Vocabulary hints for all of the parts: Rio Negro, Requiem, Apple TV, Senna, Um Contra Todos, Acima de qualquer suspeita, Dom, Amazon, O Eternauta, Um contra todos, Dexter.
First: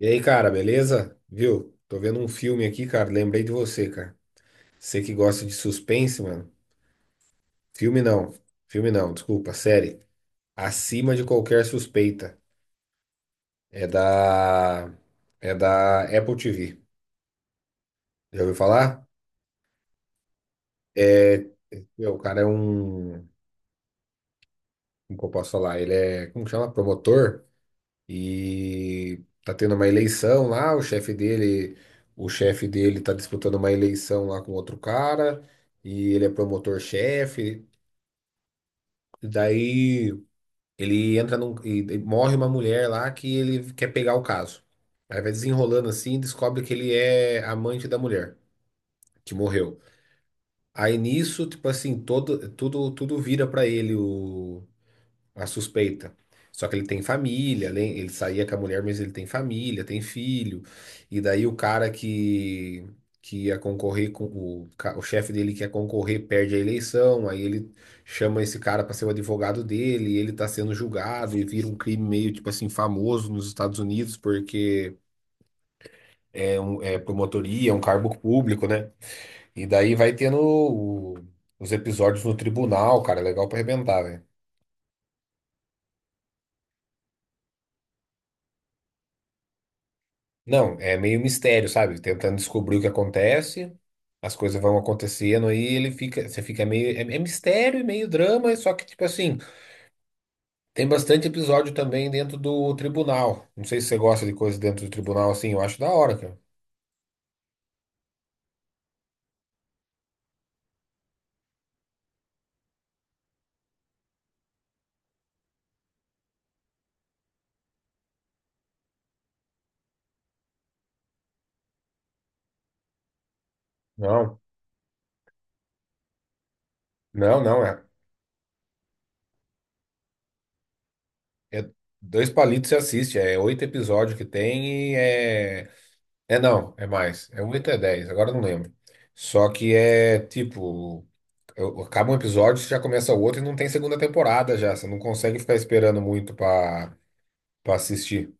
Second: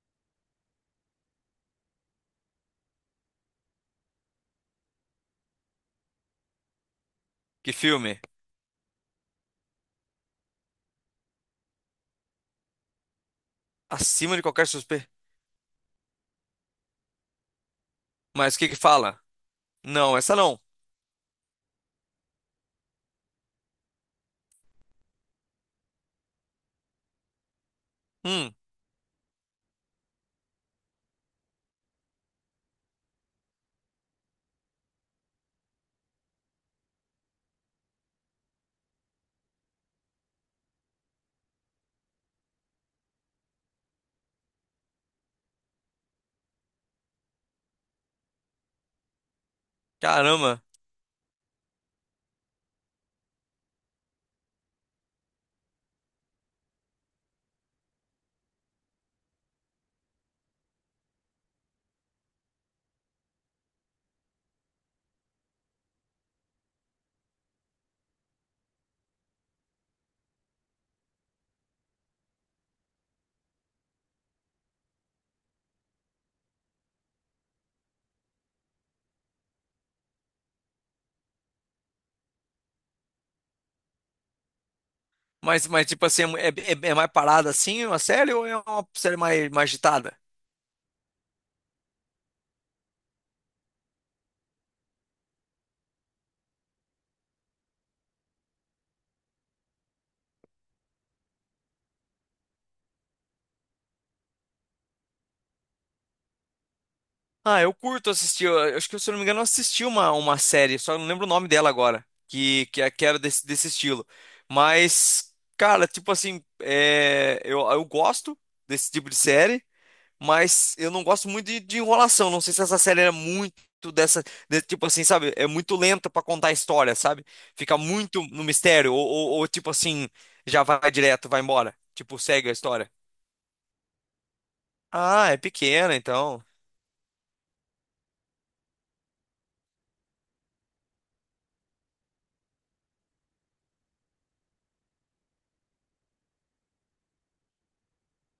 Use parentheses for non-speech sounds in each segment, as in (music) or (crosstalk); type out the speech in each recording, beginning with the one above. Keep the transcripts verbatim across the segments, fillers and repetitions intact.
E aí, cara, beleza? Viu? Tô vendo um filme aqui, cara. Lembrei de você, cara. Você que gosta de suspense, mano. Que Filme filme? não. Filme não, desculpa, série. Acima de qualquer suspeita. É Acima de qualquer da. suspeita. É da Apple T V. Já ouviu Mas o que que falar? fala? Não, essa não. É. Meu, o cara é um. Como que eu posso falar? Ele é. Como que chama? Promotor. Hum, E tá tendo uma eleição lá. O chefe dele. O chefe dele tá disputando uma eleição lá com outro cara. E ele é promotor-chefe. E daí ele entra num. E, e morre uma mulher lá que ele quer pegar o caso. Aí vai desenrolando assim e descobre que ele é amante da mulher que morreu. caramba. Aí nisso, tipo assim, todo, tudo, tudo vira pra ele. O, a suspeita. Só que ele tem família, ele ele saía com a mulher, mas ele tem família, tem filho. E daí o cara que, que ia concorrer com o, ca- o chefe dele que ia concorrer perde a eleição, aí ele chama esse cara para ser o advogado dele, e ele tá sendo julgado e vira um crime meio tipo assim famoso nos Estados Unidos porque é um é promotoria, é um cargo público, né? E daí vai tendo o- os episódios no tribunal, cara, é legal para arrebentar, velho. Mas, mas tipo assim, é, é- é é mais parada assim uma série ou é uma série mais, mais agitada? Não, é meio mistério, sabe? Tentando descobrir o que acontece, as coisas vão acontecendo aí ele fica, você fica meio, é, é mistério e meio drama, só que tipo assim, tem bastante episódio também dentro do tribunal. Não sei se você gosta de coisa dentro do tribunal assim, eu acho da hora, cara. Ah, eu curto assistir. Eu, eu acho que, se eu não me engano, eu assisti uma, uma série, só não lembro o nome dela agora, que, que, é- que era desse, desse estilo. Mas, cara, tipo assim, é, eu, eu gosto desse tipo de série. Mas eu não gosto muito de, de enrolação. Não sei se essa série era muito dessa. Não, de- Tipo assim, sabe? É muito lenta pra contar a história, sabe? não, não, Fica é, muito no mistério. Ou, ou- ou, tipo assim, já vai direto, vai é embora. Tipo, dois segue a palitos você história. assiste, é oito episódios que tem e Ah, é é, pequena, é então. não, é mais, é oito é dez, agora eu não lembro. Só que é tipo eu- acaba um episódio, você já começa o outro e não tem segunda temporada já. Você não consegue ficar esperando muito pra para assistir.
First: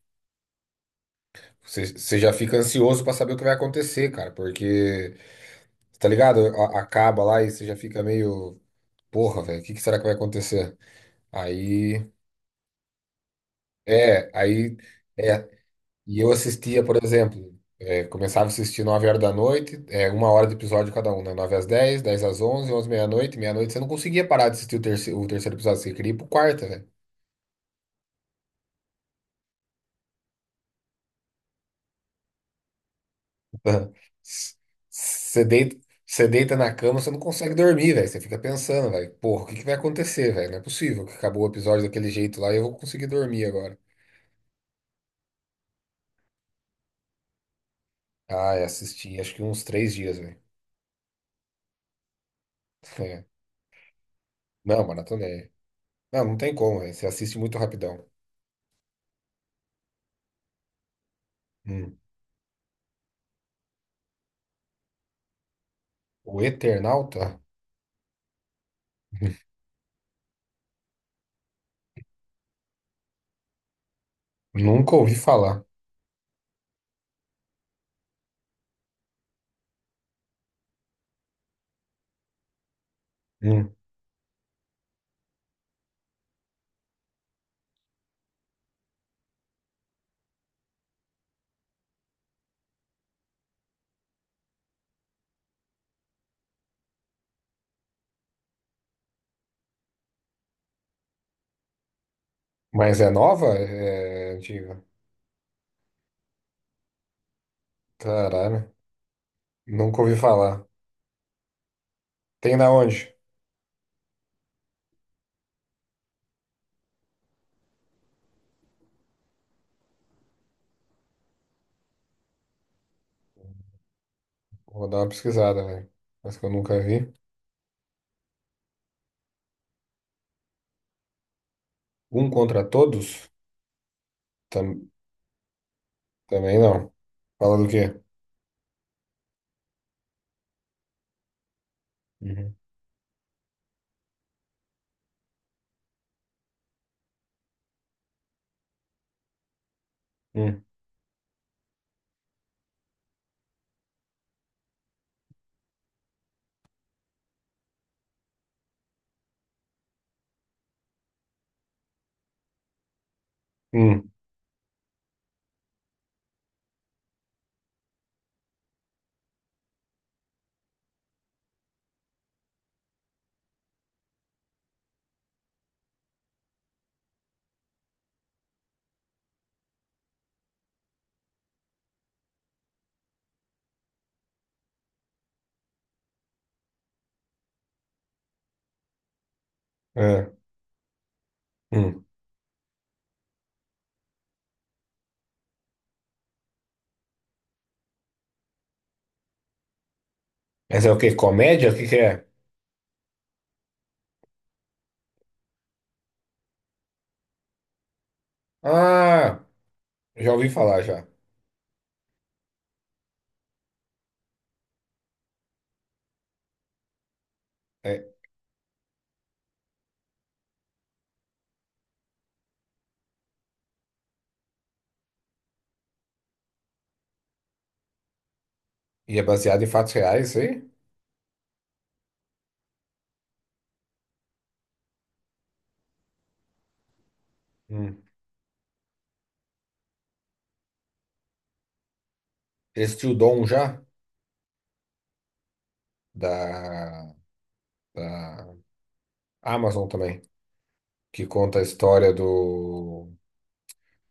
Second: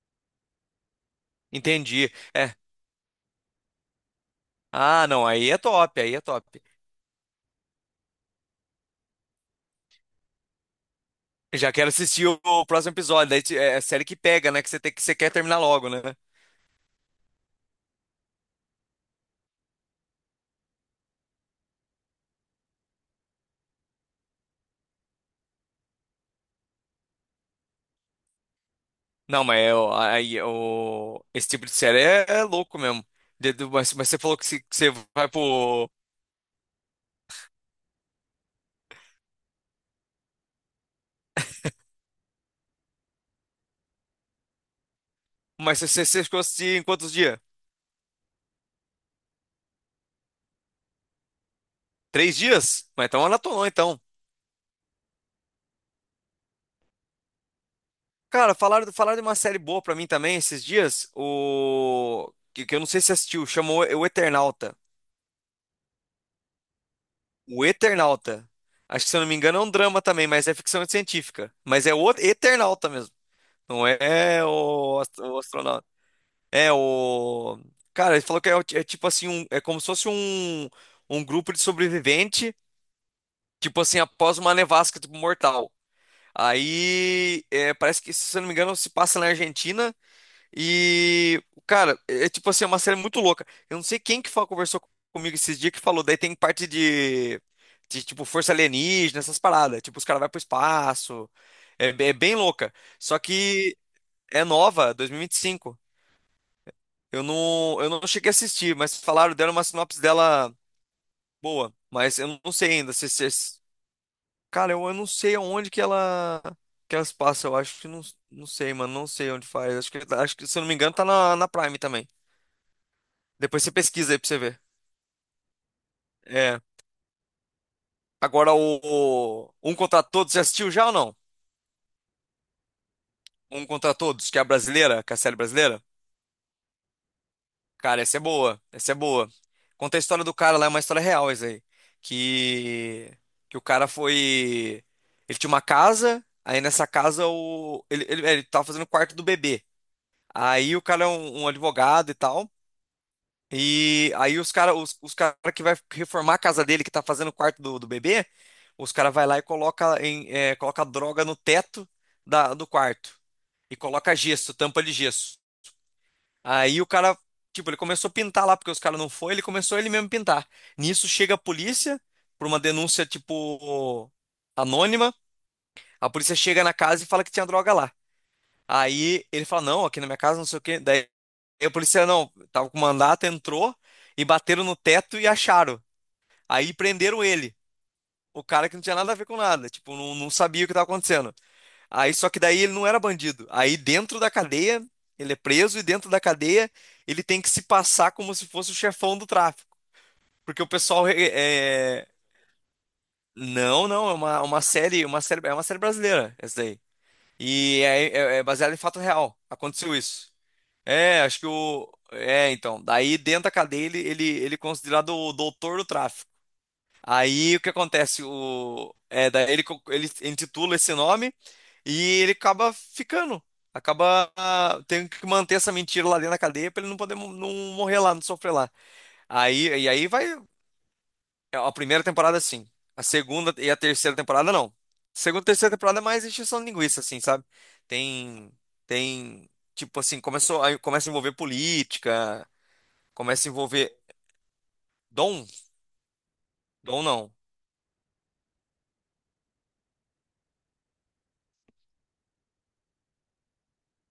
Você, Entendi. você já É. fica ansioso pra saber o que vai acontecer, cara, Ah, porque, não. Aí é top, tá aí é ligado? top. A- acaba lá e você já fica meio, porra, velho, o que que será que vai acontecer? Já quero Aí, assistir o, o próximo episódio. Daí te- é série que é, pega, né? Que aí, você tem, que você quer é. terminar logo, né? E eu assistia, por exemplo, é, começava a assistir nove horas da noite, é, uma hora de episódio cada um, né? nove às dez, dez às onze, onze à meia-noite, meia-noite você não conseguia parar de assistir o terceiro, o terceiro episódio, você queria ir pro quarto. Não, mas é, o- aí, o, esse tipo de série é, é louco mesmo. De- do- Mas, mas você falou que se- que você vai Você deita, pro. Você deita na cama, você não consegue dormir, velho. Você fica pensando, velho, porra, o que que vai acontecer, velho? Não é possível que acabou o episódio daquele jeito lá e eu vou conseguir dormir agora. Mas você, você você ficou assistindo em quantos dias? Ah, eu assisti, acho que uns três dias, velho. Três dias? (laughs) Mas então É. maratonou, então. Não, maratonei. Não, não tem como, velho. Você assiste muito rapidão. Cara, falaram, falaram de uma série boa pra mim também esses dias. Hum. O... Que, que eu não sei se assistiu. Chamou O Eternauta. O Eternauta? O Eternauta. Acho que, se eu não me (laughs) engano, é um drama também, mas é ficção científica. Mas é o Eternauta mesmo. Não é, é Nunca o, ouvi ast- o falar. astronauta. É o... Cara, ele falou que é, o- é tipo assim, um, é como se fosse um, um grupo de sobrevivente, Hum. tipo assim, após uma nevasca, tipo, mortal. Aí, é, parece que, se eu não me engano, se passa na Argentina e, cara, é é tipo assim, é uma série muito louca. Eu não sei quem que falou, conversou comigo esses dias que falou, daí tem parte de, de tipo, força alienígena, essas paradas. Tipo, os caras vão pro espaço. É, be- é bem louca. Mas é Só nova? que É é é antiga. nova, dois mil e vinte e cinco. Eu não, eu não cheguei a Caralho. assistir, mas falaram, deram uma sinopse Nunca ouvi dela falar. boa. Mas eu não Tem na sei ainda se, onde? se. Cara, eu, eu não sei aonde que ela que elas passam. Eu acho que não, não sei, mano. Não sei onde faz. Acho que, acho que, se eu não me engano, tá na, na Prime também. Depois você pesquisa aí pra você ver. Vou dar uma pesquisada, velho. Mas que eu É. nunca vi. Agora o, o Um Contra Todos, você assistiu já ou não? Um contra todos? Um Contra Todos, que é a Tam- brasileira, que é a série brasileira? também não. Fala do quê? Cara, essa é boa. Essa é boa. Conta a história do cara lá, é uma história real isso aí. Uhum. Que, que o cara foi. Ele tinha uma casa, aí nessa casa o, ele, ele, ele tava fazendo o quarto do bebê. Hum. Aí o cara é um, um advogado e tal. E aí os cara, os, os cara que vai reformar a casa dele, que tá fazendo o quarto do, do bebê, os cara vai lá e coloca em, eh, coloca droga no teto da, do quarto e Hum. coloca gesso, tampa de gesso. Aí o cara, tipo, ele começou a pintar lá porque os cara não foi, ele começou ele mesmo a pintar. Nisso chega a polícia por uma denúncia tipo anônima. A polícia chega na casa e fala que tinha droga lá. Aí ele fala: "Não, aqui na minha casa não sei o quê". Daí a polícia não, tava com mandato, entrou e bateram no teto e acharam. Aí prenderam ele. O cara que não tinha nada a ver com nada, tipo, não, É. não sabia o que estava acontecendo. Hum. Aí, só que daí ele não era bandido. Aí dentro da cadeia, ele é preso e dentro da cadeia ele tem que se passar como se fosse o chefão do tráfico. Porque o Essa é o pessoal é... quê? Comédia? O que que é- é? Não, não, é uma, uma série, uma série, é uma série brasileira, essa daí. E é, é, é baseado em fato real. Ah, Aconteceu isso. já ouvi falar já. É, acho que o. É, então. Daí dentro da cadeia ele, ele, ele é considerado o doutor do tráfico. Aí o que É. acontece? O, é, daí ele, co- ele intitula esse nome e ele acaba ficando. Acaba ah, tendo que manter essa mentira lá dentro da cadeia pra ele não poder mo- não morrer lá, não sofrer lá. E é baseado em Aí, e fatos aí vai. reais, isso aí? É, A primeira temporada, sim. A segunda e a terceira temporada, não. Segunda e terceira temporada é mais encheção de linguiça, assim, sabe? Hum. Tem. Tem. Tipo assim, começou, aí começa a envolver política, Existiu o Dom começa a já? envolver. Dom? Dom Da, não. da Amazon também. Que conta a história do,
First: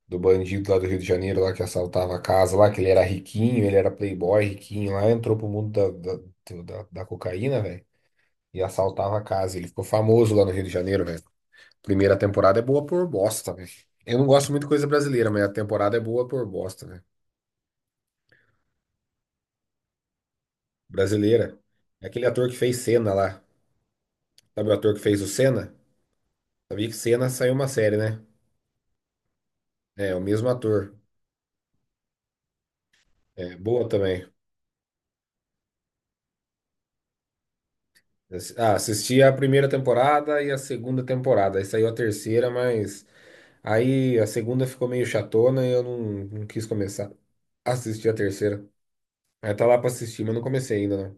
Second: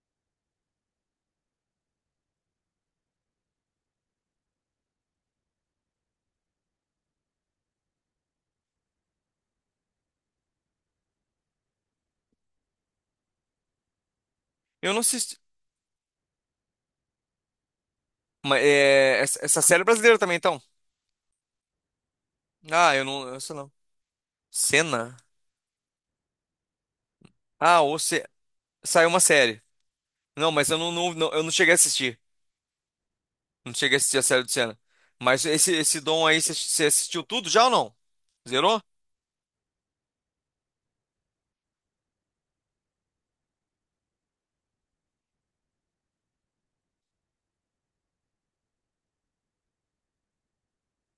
do bandido lá do Rio de Janeiro, lá que assaltava a casa lá, que ele era riquinho, ele era playboy riquinho lá, entrou pro mundo da, da, do- da, da cocaína, velho. E assaltava a casa. Ele ficou famoso lá no Rio de Janeiro, velho. Primeira temporada é boa por bosta, velho. Eu não gosto muito de coisa Eu não sei. brasileira, mas a temporada é boa por bosta, velho. Mas é, essa essa série é brasileira também, então. Brasileira. É aquele ator que fez Ah, eu Senna não, eu lá. sei não. Sabe o ator que Cena? fez o Senna? Sabia que Senna saiu uma Ah, série, ou né? se saiu uma série. É, o mesmo Não, mas eu não, ator. não- não- eu não cheguei a assistir. É, Não boa cheguei a assistir a também. série do Senna. Mas esse esse Dom aí, você você assistiu tudo já ou não? Assi- Ah, Zerou? assisti a primeira temporada e a segunda temporada. Aí saiu a terceira, mas aí a segunda ficou meio chatona e eu não, não quis começar a assistir a terceira. Aí tá lá pra assistir, mas não comecei ainda.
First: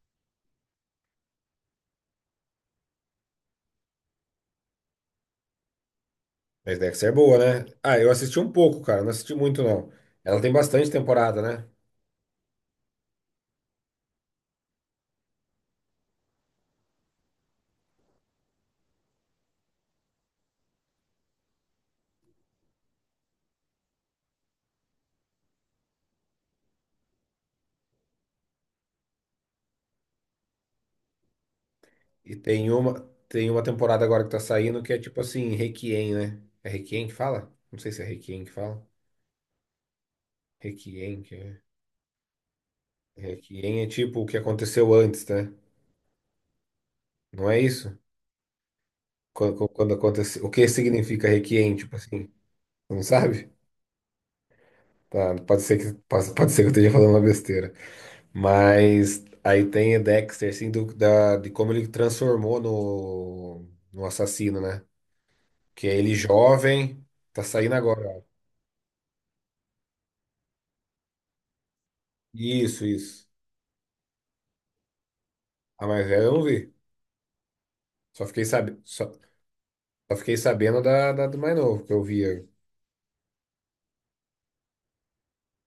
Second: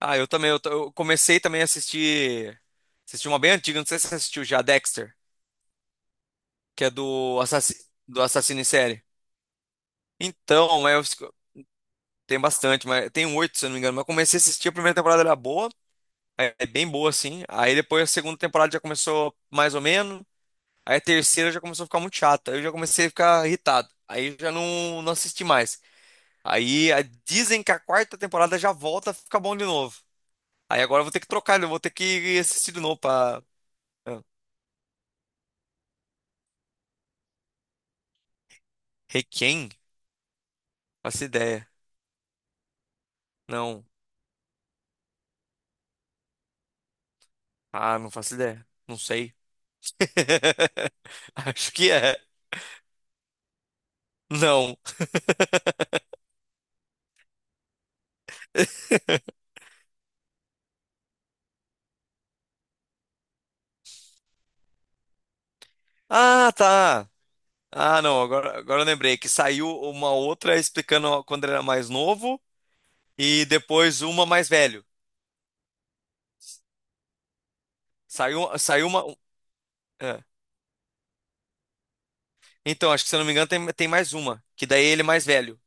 Ah, eu também, eu, t- eu comecei também a assistir assisti uma bem antiga, não sei se você assistiu já, Dexter, Mas que é Dexter é boa, do né? assassino Ah, eu do assisti um assassino em pouco, cara. série. Não assisti muito, não. Ela tem Então, bastante mas eu, fico- temporada, né? tem bastante, mas tem um oito, se eu não me engano, mas eu comecei a assistir, a primeira temporada era boa. É é bem boa, assim. Aí depois a segunda temporada já começou mais ou menos. Aí a terceira já começou a ficar muito chata. Aí eu já comecei a ficar irritado. Aí já não, não assisti mais. Aí a- dizem que a quarta temporada já volta a ficar bom de novo. Aí agora eu vou ter que trocar, eu vou ter E que tem assistir de novo uma, pra. tem uma temporada agora Ah, que tá saindo que é tipo assim, Requiem, né? É Requiem que fala? Não sei se é Requiem que fala. Requiem? Requiem, Faço que é. ideia. Requiem Não. é tipo o que aconteceu antes, né? Não é isso? Ah, não faço ideia. Não sei. Quando, quando aconteceu. O que significa (laughs) Acho Requiem, que tipo é. assim? Você não sabe? Não. Tá, pode ser que, pode, pode ser que eu esteja falando uma besteira. Mas aí tem o Dexter, assim, do, da, de como ele transformou no, no assassino, né? Que é ele Ah, jovem, tá. tá saindo Ah, agora. não, Ó. agora, agora eu lembrei que saiu uma outra explicando quando ele era mais novo. Isso, isso. E depois uma mais velho. A mais velha eu não vi. Só fiquei, Saiu, sabe, saiu uma. só, só É. fiquei sabendo da, da do mais novo, que eu via. Então, acho que se eu não me engano, tem, tem mais uma. Que daí ele é mais velho.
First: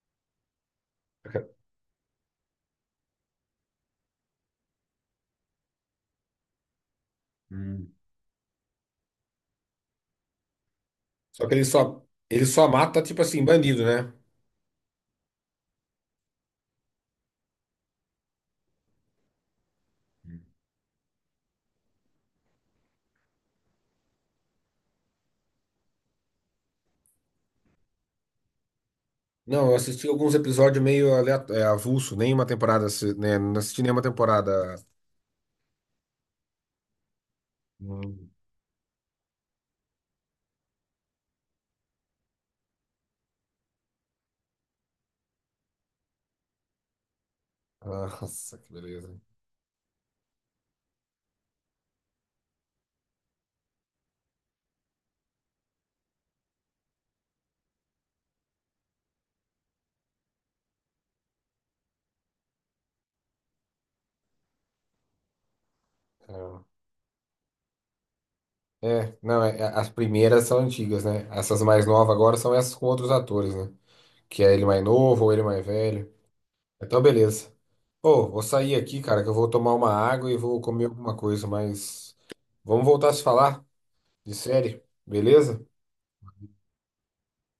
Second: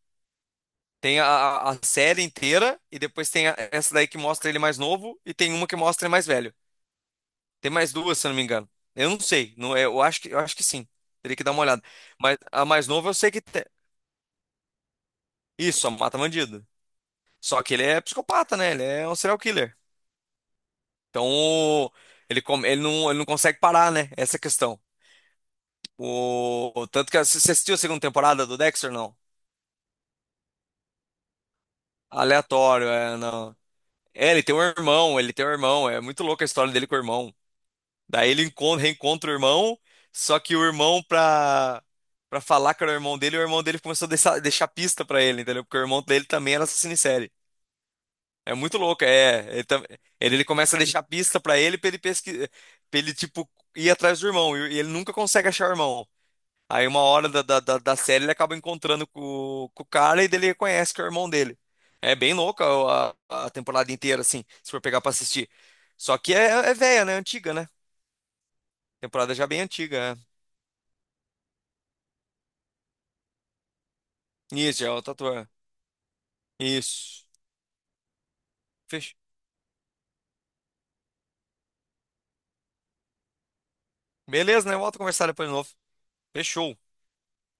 Tem a, a- a série inteira, e depois tem a- essa daí que mostra ele mais novo, e tem uma que mostra ele mais velho. Tem Hum. mais duas, se eu não me engano. Eu não sei. Não, é- eu acho que, eu acho que sim. Teria que Só dar que uma ele olhada. só, Mas ele a só mais mata, nova eu tipo sei que assim, tem. bandido, né? Isso, a Mata Bandido. Só que ele é psicopata, né? Ele é um serial killer. Então, ele, come- ele, não, ele não consegue parar, né? Essa é a questão. O... Tanto que você assistiu a segunda temporada do Dexter, não? Não, eu assisti alguns episódios meio aleato- é, avulso, nem uma temporada, Aleatório, assi- é, né? não. Não assisti nenhuma É, ele tem um temporada. irmão, ele tem um irmão. É muito louca a história dele com o irmão. Daí Hum. ele encontra, reencontra o irmão, só que o irmão, pra, pra falar que era o irmão dele, o irmão dele começou a deixar, deixar pista pra ele, entendeu? Porque o irmão dele também era assassino em série. É Nossa, que muito louco, beleza. é. Ele, tam- ele, ele começa a deixar pista pra ele, pra ele pesquisar, pra ele, tipo, ir atrás do irmão. E e ele nunca consegue achar o irmão. Aí uma hora da, da, da da série ele acaba encontrando com, com o cara e dele reconhece que é o irmão dele. É bem louca a, a temporada inteira, assim, se for pegar pra assistir. Só que é, é velha, né? Antiga, né? É, Temporada não, já é, bem é, as antiga. É. primeiras são antigas, né? Essas mais novas agora são essas com outros atores, né? Que é ele mais Isso, já é outro novo ou ele ator. mais velho. Então, Isso. beleza. Pô, vou sair aqui, Fechou. cara, que eu vou tomar uma água e vou comer alguma coisa, mas vamos voltar a se falar de Beleza, né? série, Volto a conversar depois de novo. beleza? Fechou.